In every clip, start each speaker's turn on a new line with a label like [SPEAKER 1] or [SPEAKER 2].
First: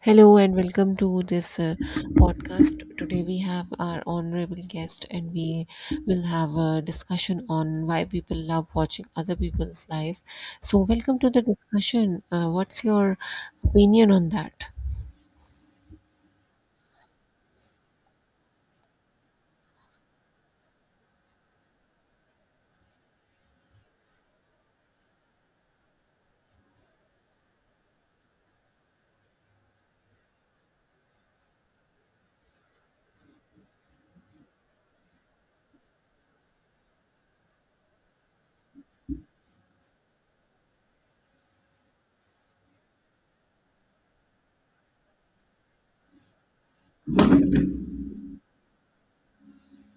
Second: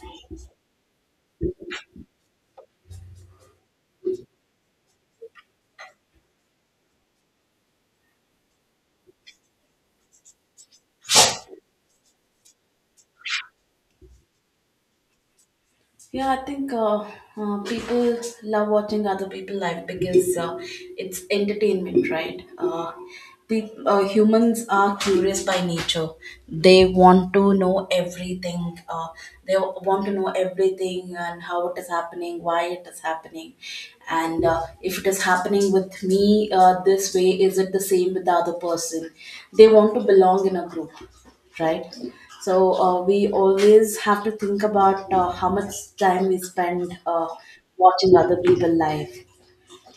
[SPEAKER 1] Hello and welcome to this podcast. Today we have our honorable guest and we will have a discussion on why people love watching other people's life. So, welcome to the discussion. What's your opinion on that?
[SPEAKER 2] Yeah, I think people love watching other people live because it's entertainment, right? Peop Humans are curious by nature. They want to know everything. They want to know everything and how it is happening, why it is happening, and if it is happening with me this way, is it the same with the other person? They want to belong in a group, right. So we always have to think about how much time we spend watching other people life,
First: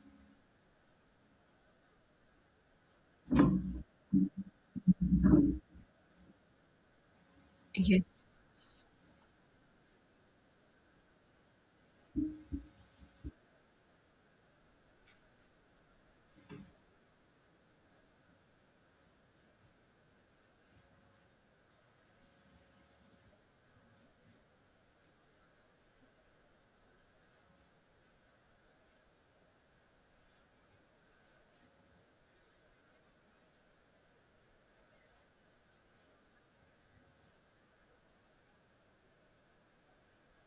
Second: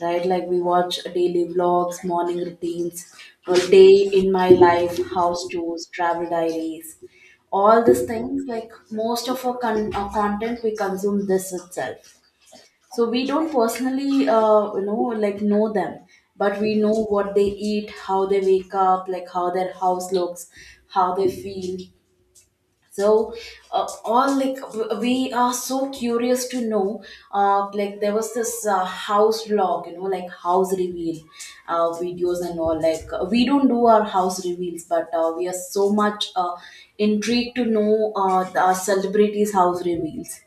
[SPEAKER 2] right? Like we watch daily vlogs, morning routines, a day in my life, house tours, travel diaries, all these
[SPEAKER 1] Yes,
[SPEAKER 2] things. Like most of our, our content, we consume this itself. So we don't personally, like know them, but we know what they eat, how they wake up, like how their house looks, how they feel. So all like we are so curious to know, like there was this house vlog, you know, like house reveal videos and all. Like we don't do our house reveals, but we are so much intrigued to know the celebrities house reveals,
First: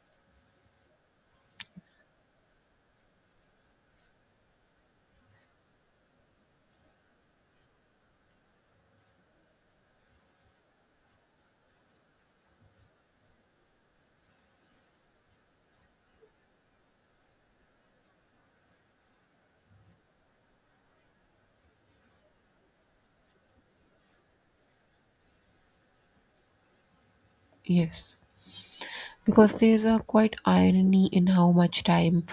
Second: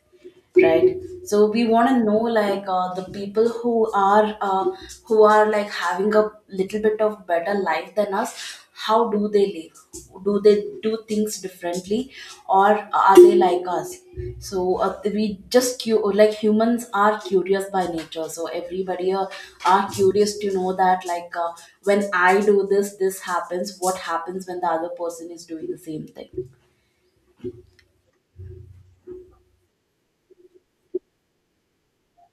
[SPEAKER 2] right? So we want to know, like, the people who are like having a little bit of better life than us, how do they live? Do they do things differently, or are they like us? So we just like humans are curious by nature, so everybody are curious to know that, like, when I do this, this happens. What happens when the other person is doing the same thing?
[SPEAKER 1] yes, because there's a quite irony in how much time,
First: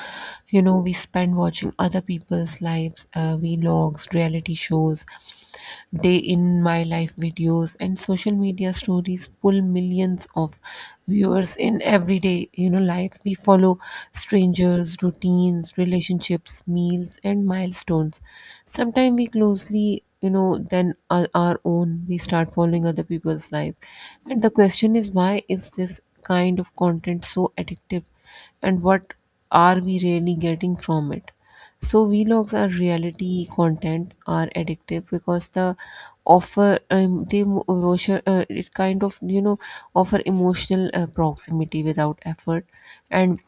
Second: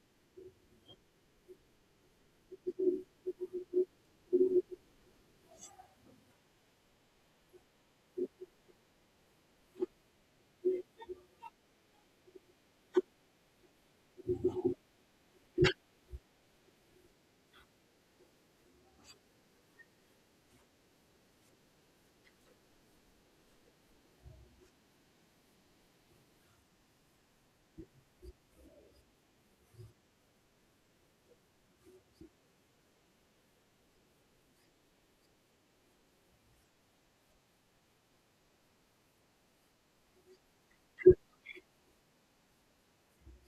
[SPEAKER 1] you know, we spend watching other people's lives, vlogs, reality shows, day in my life videos, and social media stories pull millions of viewers in. Everyday, you know, life, we follow strangers' routines, relationships, meals, and milestones. Sometimes we closely, you know, then our own, we start following other people's life. And the question is, why is this kind of content so addictive, and what are we really getting from it? So vlogs are reality content are addictive because the offer it kind of, you know, offer emotional proximity without effort. And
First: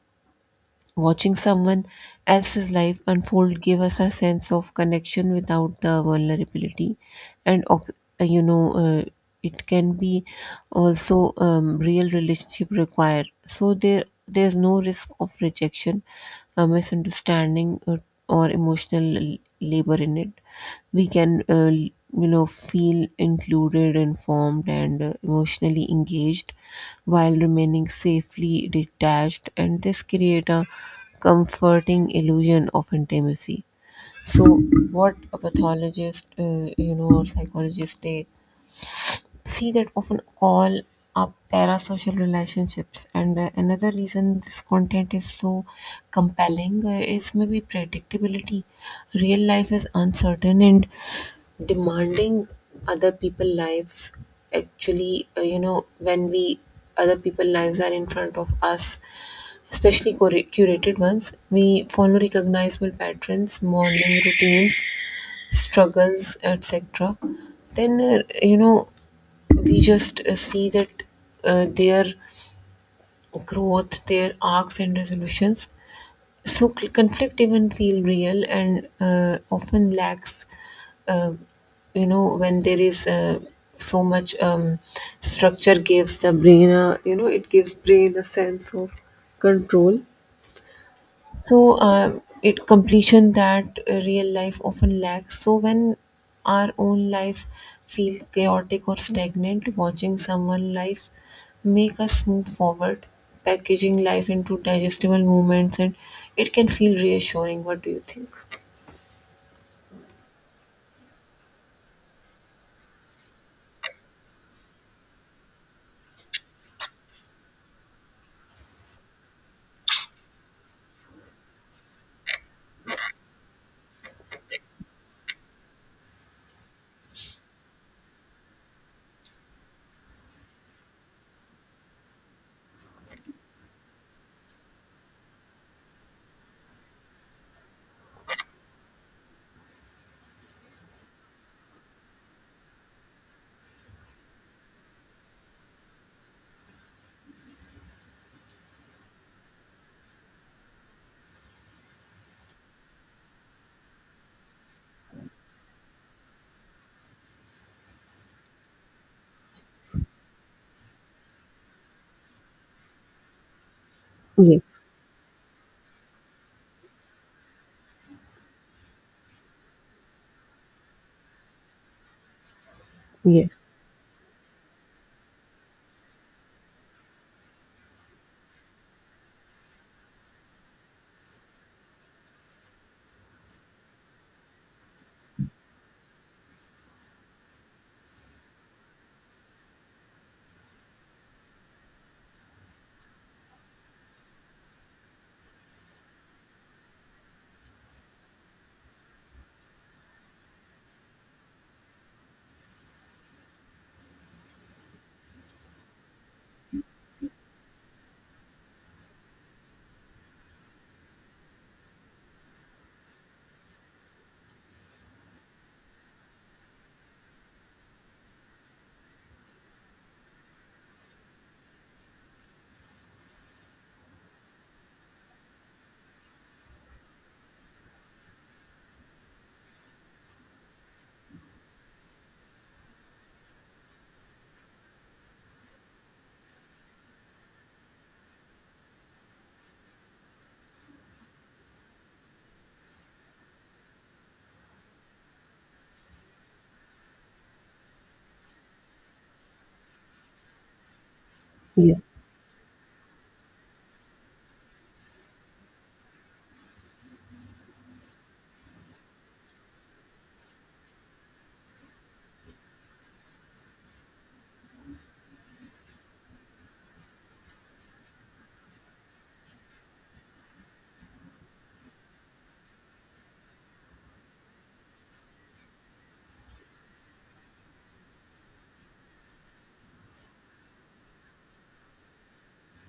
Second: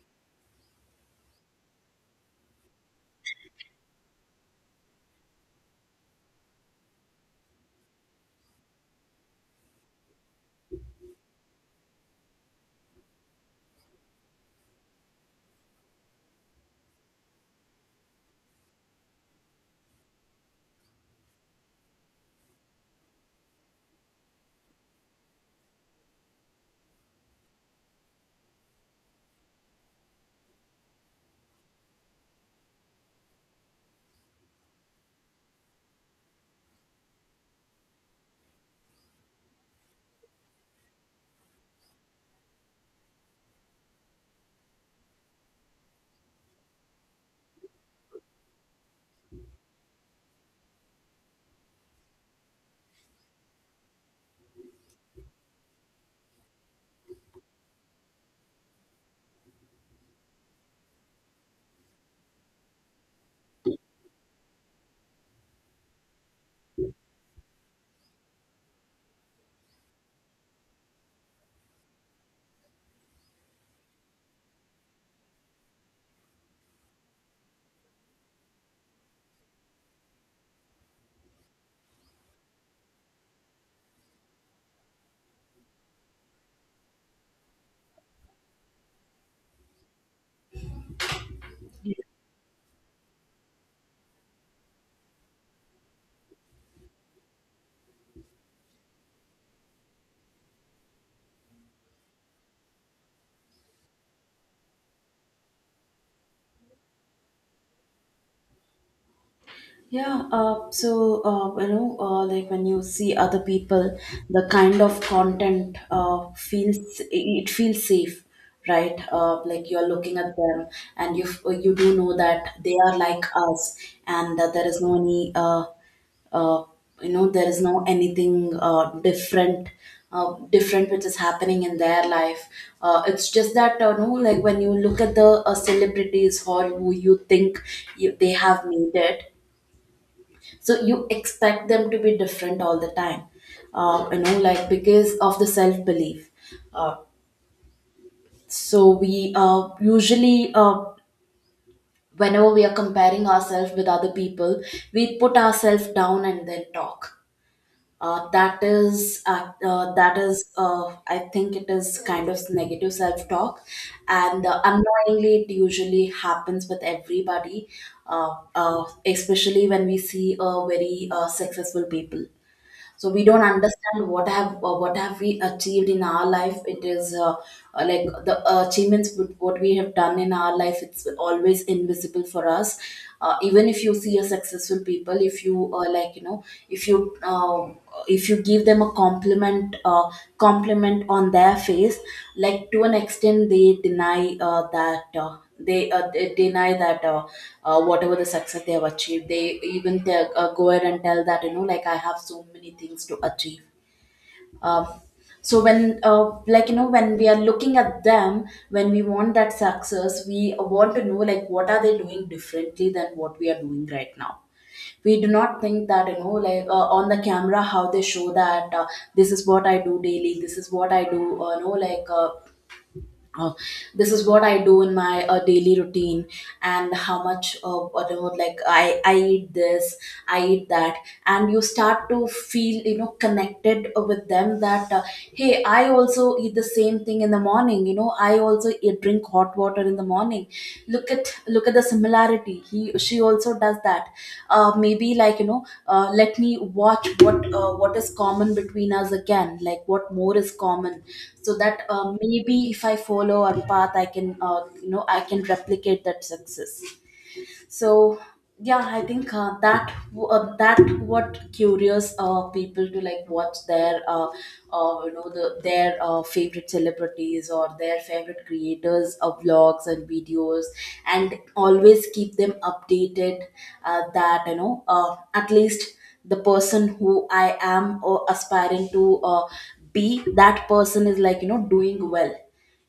[SPEAKER 1] watching someone else's life unfold give us a sense of connection without the vulnerability, and ox- you know, it can be also real relationship required. So there's no risk of rejection, a misunderstanding, or emotional labor in it. We can, you know, feel included, informed, and emotionally engaged while remaining safely detached, and this create a comforting illusion of intimacy. So what a pathologist, you know, or psychologist, they see that often call up parasocial relationships. And another reason this content is so compelling is maybe predictability. Real life is uncertain and demanding. Other people lives actually, you know when we other people lives are in front of us, especially curated ones. We follow recognizable patterns, morning routines, struggles, etc., then, you know, we just see that their growth, their arcs and resolutions. So conflict even feel real and often lacks, uh, you know, when there is so much structure gives the brain, a, you know, it gives brain a sense of control. So it completion that real life often lacks. So when our own life feels chaotic or stagnant, watching someone life make us move forward, packaging life into digestible moments, and it can feel reassuring. What do you think?
[SPEAKER 2] Yeah, so like when you see other people, the kind of content feels it feels safe, right? Like you are looking at them, and you do know that they are like us, and that there is no any uh, there is no anything different which is happening in their life. It's just that, you know, like when you look at the celebrities or who you think you, they have made it, so you expect them to be different all the time, you know, like because of the self-belief. Uh, so we uh, usually, whenever we are comparing ourselves with other people, we put ourselves down and then talk. That is I think it is kind of negative self-talk, and
[SPEAKER 1] Yes,
[SPEAKER 2] unknowingly it usually happens with everybody. Especially when we see very successful people, so we don't
[SPEAKER 1] yes,
[SPEAKER 2] understand what have we achieved in our life. It is like the achievements with what we have done in our life, it's always invisible for us. Even if you see a successful people, if you like, you know, if you uh, if you to give them a compliment, compliment on their face, like, to an extent they deny uh, that uh, they deny that, whatever the success they have achieved, they even they, go ahead and tell that, you know, like, I have so many things to achieve. Um, so when uh, like, you know, when we are looking at them, when we want that success, we want to know, like, what are they doing differently than what we are doing right now. We do not think that, you know, like, on the camera how they show that, this is what I do daily, this is what I do, uh, this is what I do in my daily routine, and how much like, I eat this, I eat that, and you start to feel, you know, connected with them that, hey, I also eat the same thing in the morning, you know, I also eat, drink hot water in the morning. Look at the similarity, he she also does that. Maybe, like, you know, let me watch what is common between us again, like what more is common, so that
[SPEAKER 1] yes.
[SPEAKER 2] maybe if I follow our path, I can, I can replicate that success. So yeah, I think that what curious people to like watch their the, their favorite celebrities or their favorite creators of vlogs and videos and always keep them updated, that, you know, at least the person who I am or aspiring to be, that person is, like, you know, doing well.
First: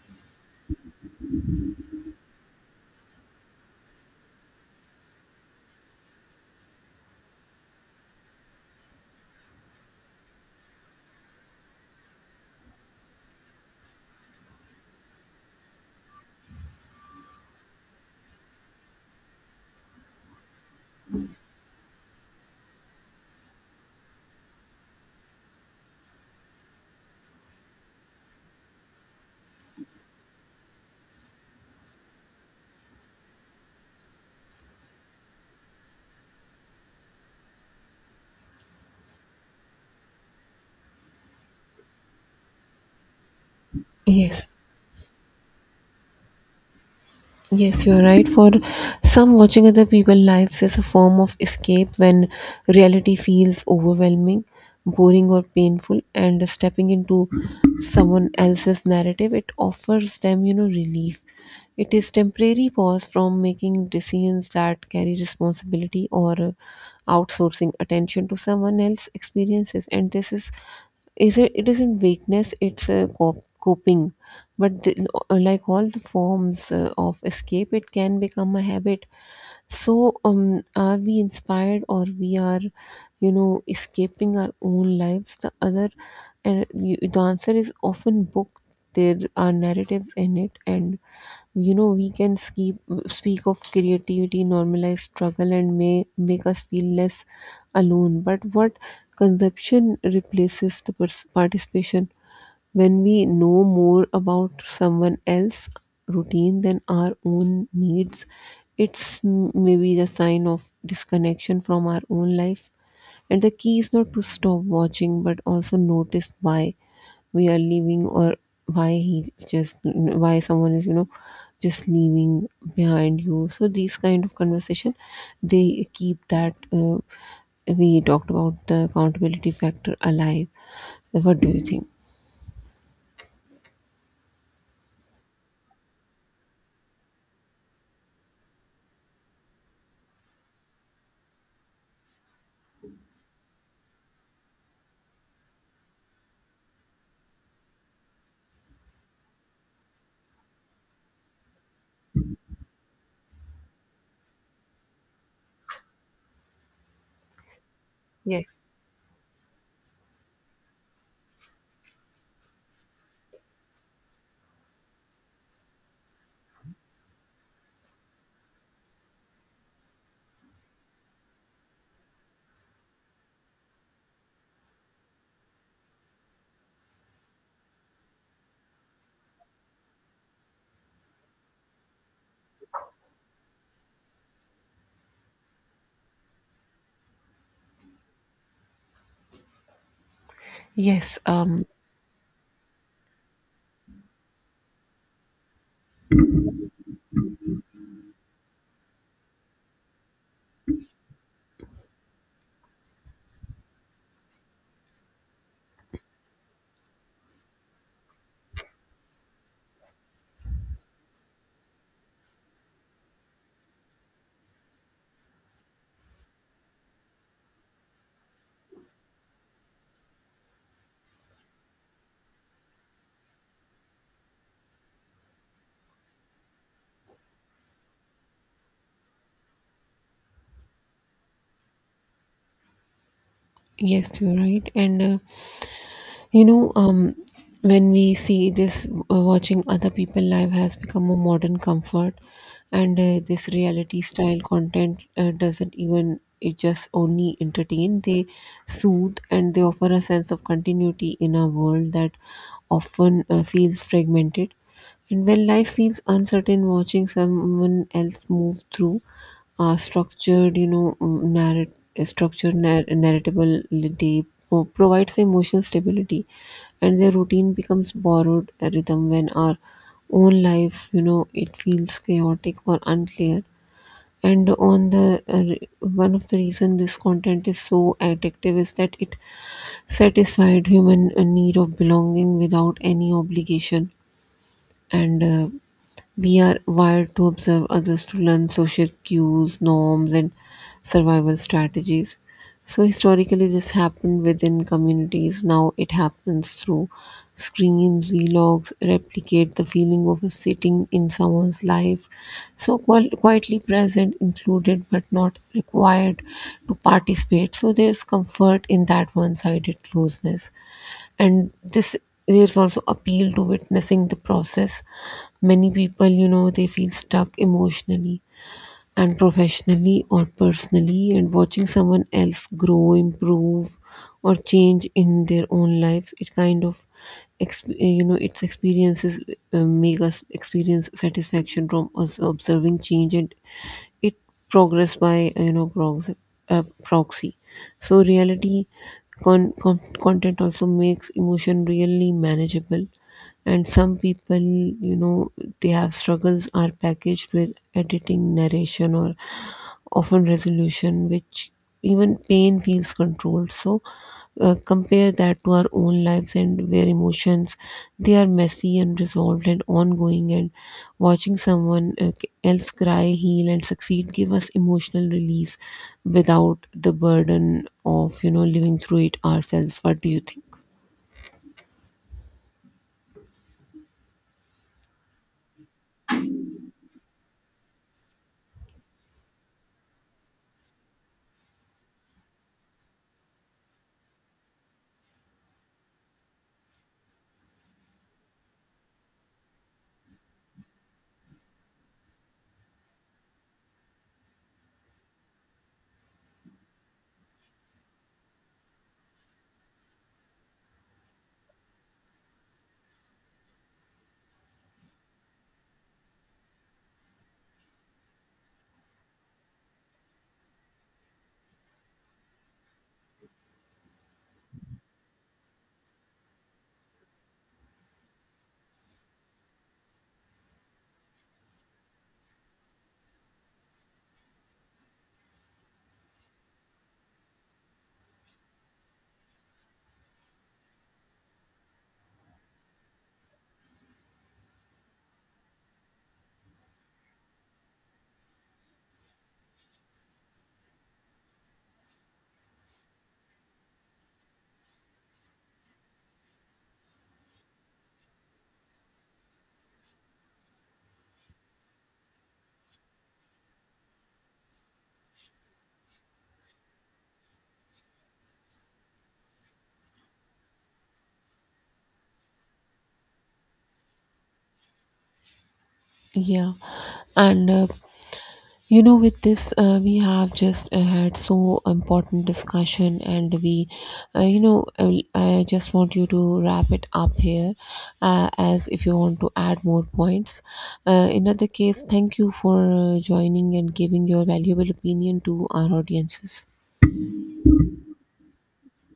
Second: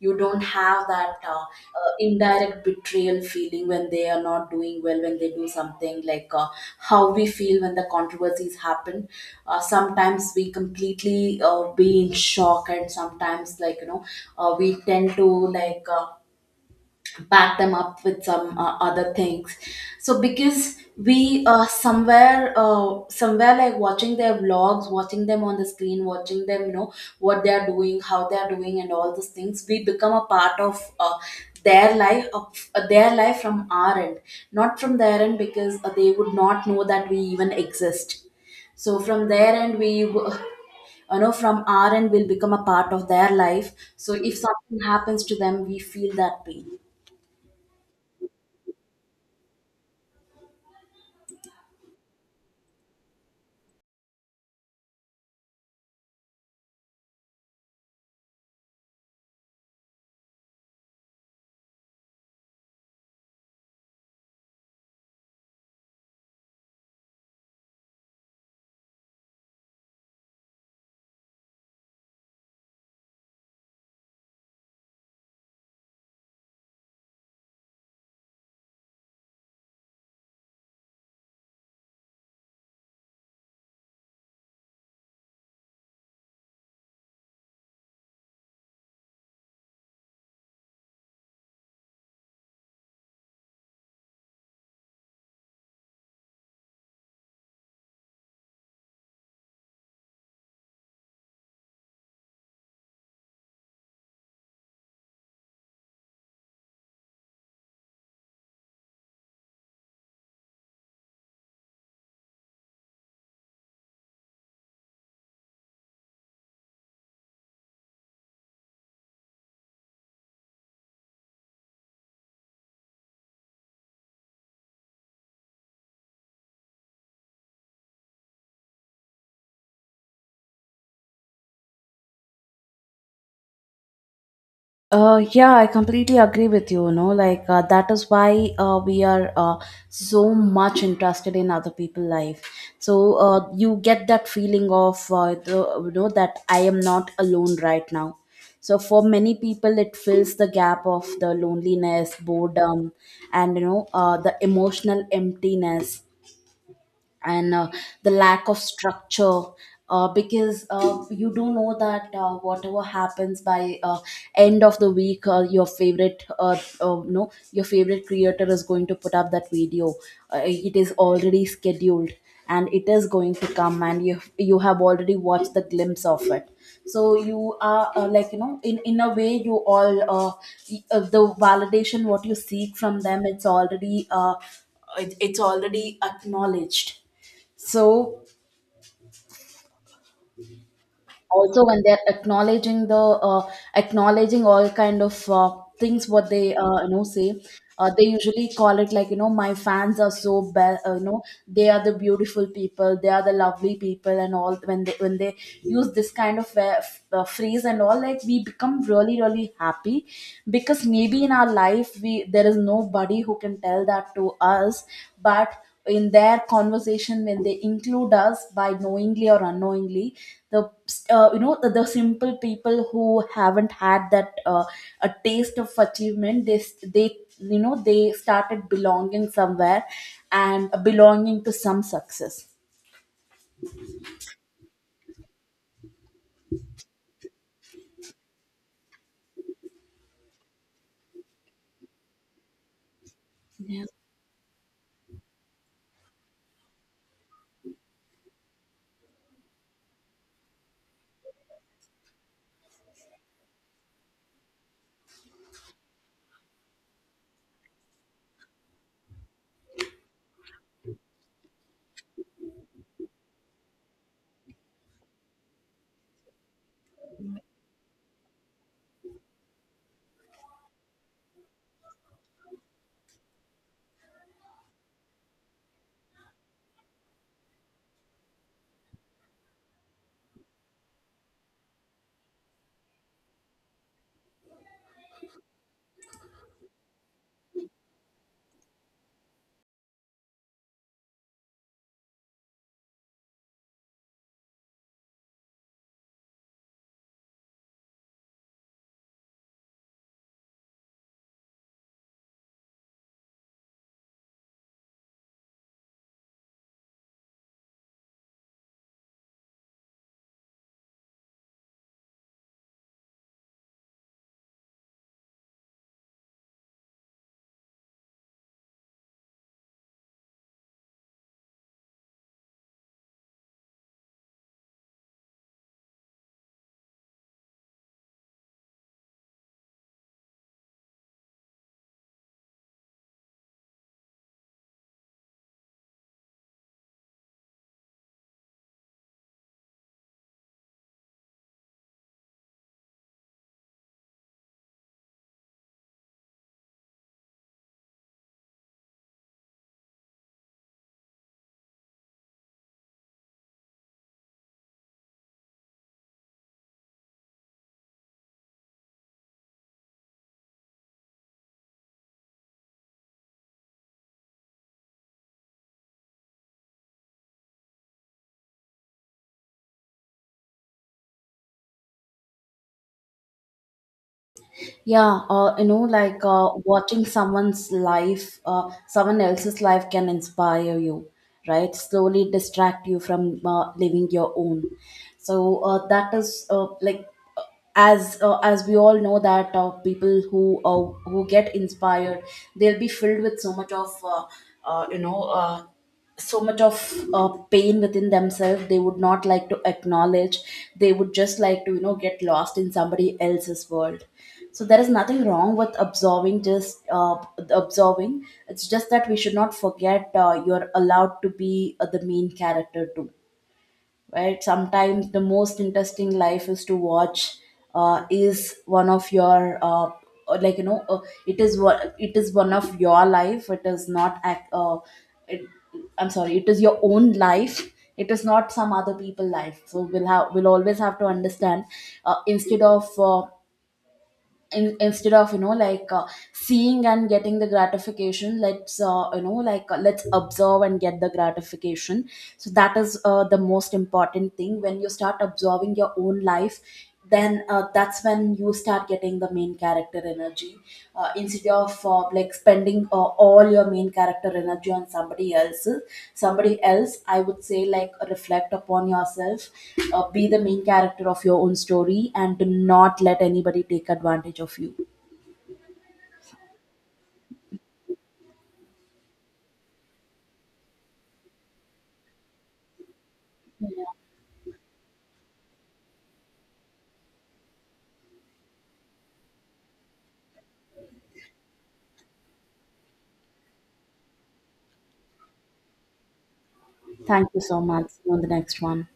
[SPEAKER 2] You don't have that indirect betrayal feeling when they are not doing well, when they do something like, how we feel when the controversies happen. Sometimes we completely be in shock, and sometimes, like, you know, we tend to like uh, back them up with some other things. So because we somewhere somewhere like watching their vlogs, watching them on the screen, watching them, you know, what they are doing, how they are doing, and all those things, we become a part of their life of their life from our end, not from their end, because they would not know that we even exist. So from their end you know, from our end, will become a part of their life. So if
[SPEAKER 1] Yes.
[SPEAKER 2] something happens to them, we feel that pain.
[SPEAKER 1] Yes, you're right. For some, watching other people's lives is a form of escape when reality feels overwhelming, boring, or painful, and stepping into someone else's narrative, it offers them, you know, relief. It is temporary pause from making decisions that carry responsibility or outsourcing attention to someone else's experiences, and this is it, it isn't weakness; it's a coping. But the, like all the forms of escape, it can become a habit. So, are we inspired or we are, you know, escaping our own lives? The other, and you, the answer is often book. There are narratives in it, and you know we can keep speak of creativity, normalize struggle, and may make us feel less alone. But what consumption replaces the participation. When we know more about someone else's routine than our own needs, it's maybe a sign of disconnection from our own life. And the key is not to stop watching, but also notice why we are leaving, or why he's just why someone is, you know, just leaving behind you. So these kind of conversation, they keep that, we talked about the accountability factor alive. What do you think?
[SPEAKER 2] Yeah, I completely agree with you. You know, like, that is why we are so much interested in other people's life. So you get that feeling of the, you know that I am not alone right now. So for many people, it fills the gap of the loneliness, boredom, and, you know, the emotional emptiness, and the
[SPEAKER 1] Yes.
[SPEAKER 2] lack of structure, because you do know that, whatever happens by end of the week, your favorite no your favorite creator is going to put up that video. It is already scheduled, and it is going to come, and you have already watched the glimpse of it. So you are, like, you know, in a way, the validation what you seek from them, it's already it's already acknowledged. So
[SPEAKER 1] Yes,
[SPEAKER 2] also when they're acknowledging the acknowledging all kind of things what they, you know, say, they usually call it, like, you know, my fans are so bad, you know, they are the beautiful people, they are the lovely people, and all, when they use this kind of phrase and all, like, we become really really happy, because maybe in our life we there is nobody who can tell that to us. But in their conversation, when they include us, by knowingly or unknowingly, the the simple people who haven't had that a taste of achievement, they, you know, they started belonging somewhere, and belonging to some success.
[SPEAKER 1] yes, you're right. And you know, when we see this, watching other people live has become a modern comfort, and this reality style content doesn't even it just only entertain. They soothe and they offer a sense of continuity in a world that often feels fragmented. And when life feels uncertain, watching someone else move through structured, you know, structured, narratability provides emotional stability, and their routine becomes borrowed rhythm when our own life, you know, it feels chaotic or unclear. And on the one of the reason this content is so addictive is that it satisfied human need of belonging without any obligation. And we are wired to observe others to learn social cues, norms, and survival strategies. So, historically, this happened within communities. Now it happens through screens, vlogs, replicate the feeling of a sitting in someone's life. So, quietly present, included but not required to participate. So, there's comfort in that one sided closeness, and this, there's also appeal to witnessing the process. Many people, you know, they feel stuck emotionally and professionally or personally, and watching someone else grow, improve, or change in their own lives, it kind of you know its experiences, make us experience satisfaction from us observing change, and it progress by, you know, proxy, proxy. So reality content also makes emotion really manageable. And some people, you know, they have struggles are packaged with editing, narration, or often resolution, which even pain feels controlled. So compare that to our own lives, and where emotions they are messy and resolved and ongoing, and watching someone else cry, heal, and succeed give us emotional release without the burden of, you know, living through it ourselves. What do you think?
[SPEAKER 2] Yeah, you know, like, watching someone's life, someone else's life can inspire you, right? Slowly distract you from living your own. So uh, that is uh, like uh, as uh, as we all know that people who get inspired, they'll be filled with so much of uh, you know uh, so much of pain within themselves they would not like to acknowledge. They would just like to, you know, get lost in somebody else's world. So there is nothing wrong with absorbing, just absorbing. It's just that we should not forget, you're allowed to be the main character too, right? Sometimes the most interesting life is to watch is one of your like, you know, it is what it is, one of your life, it is not it, I'm sorry, it is your own life, it is not some other people life. So we'll always have to understand, instead of, instead of, you know, like, seeing and getting the gratification, let's, let's observe and get the gratification. So that is the most important thing. When you start observing your own life, then that's when you start getting the main character energy, instead of, like, spending all your main character energy on somebody else. Somebody else, I would say, like, reflect upon yourself, be the main character of your own story, and do not let anybody take advantage of you.
[SPEAKER 1] Yeah, and you know, with this, we have just had so important discussion, and we, you know, I just want you to wrap it up here, as if you want to add more points. In other case, thank you for joining and giving your valuable opinion to our audiences.
[SPEAKER 2] Thank you so much. See you on the next one.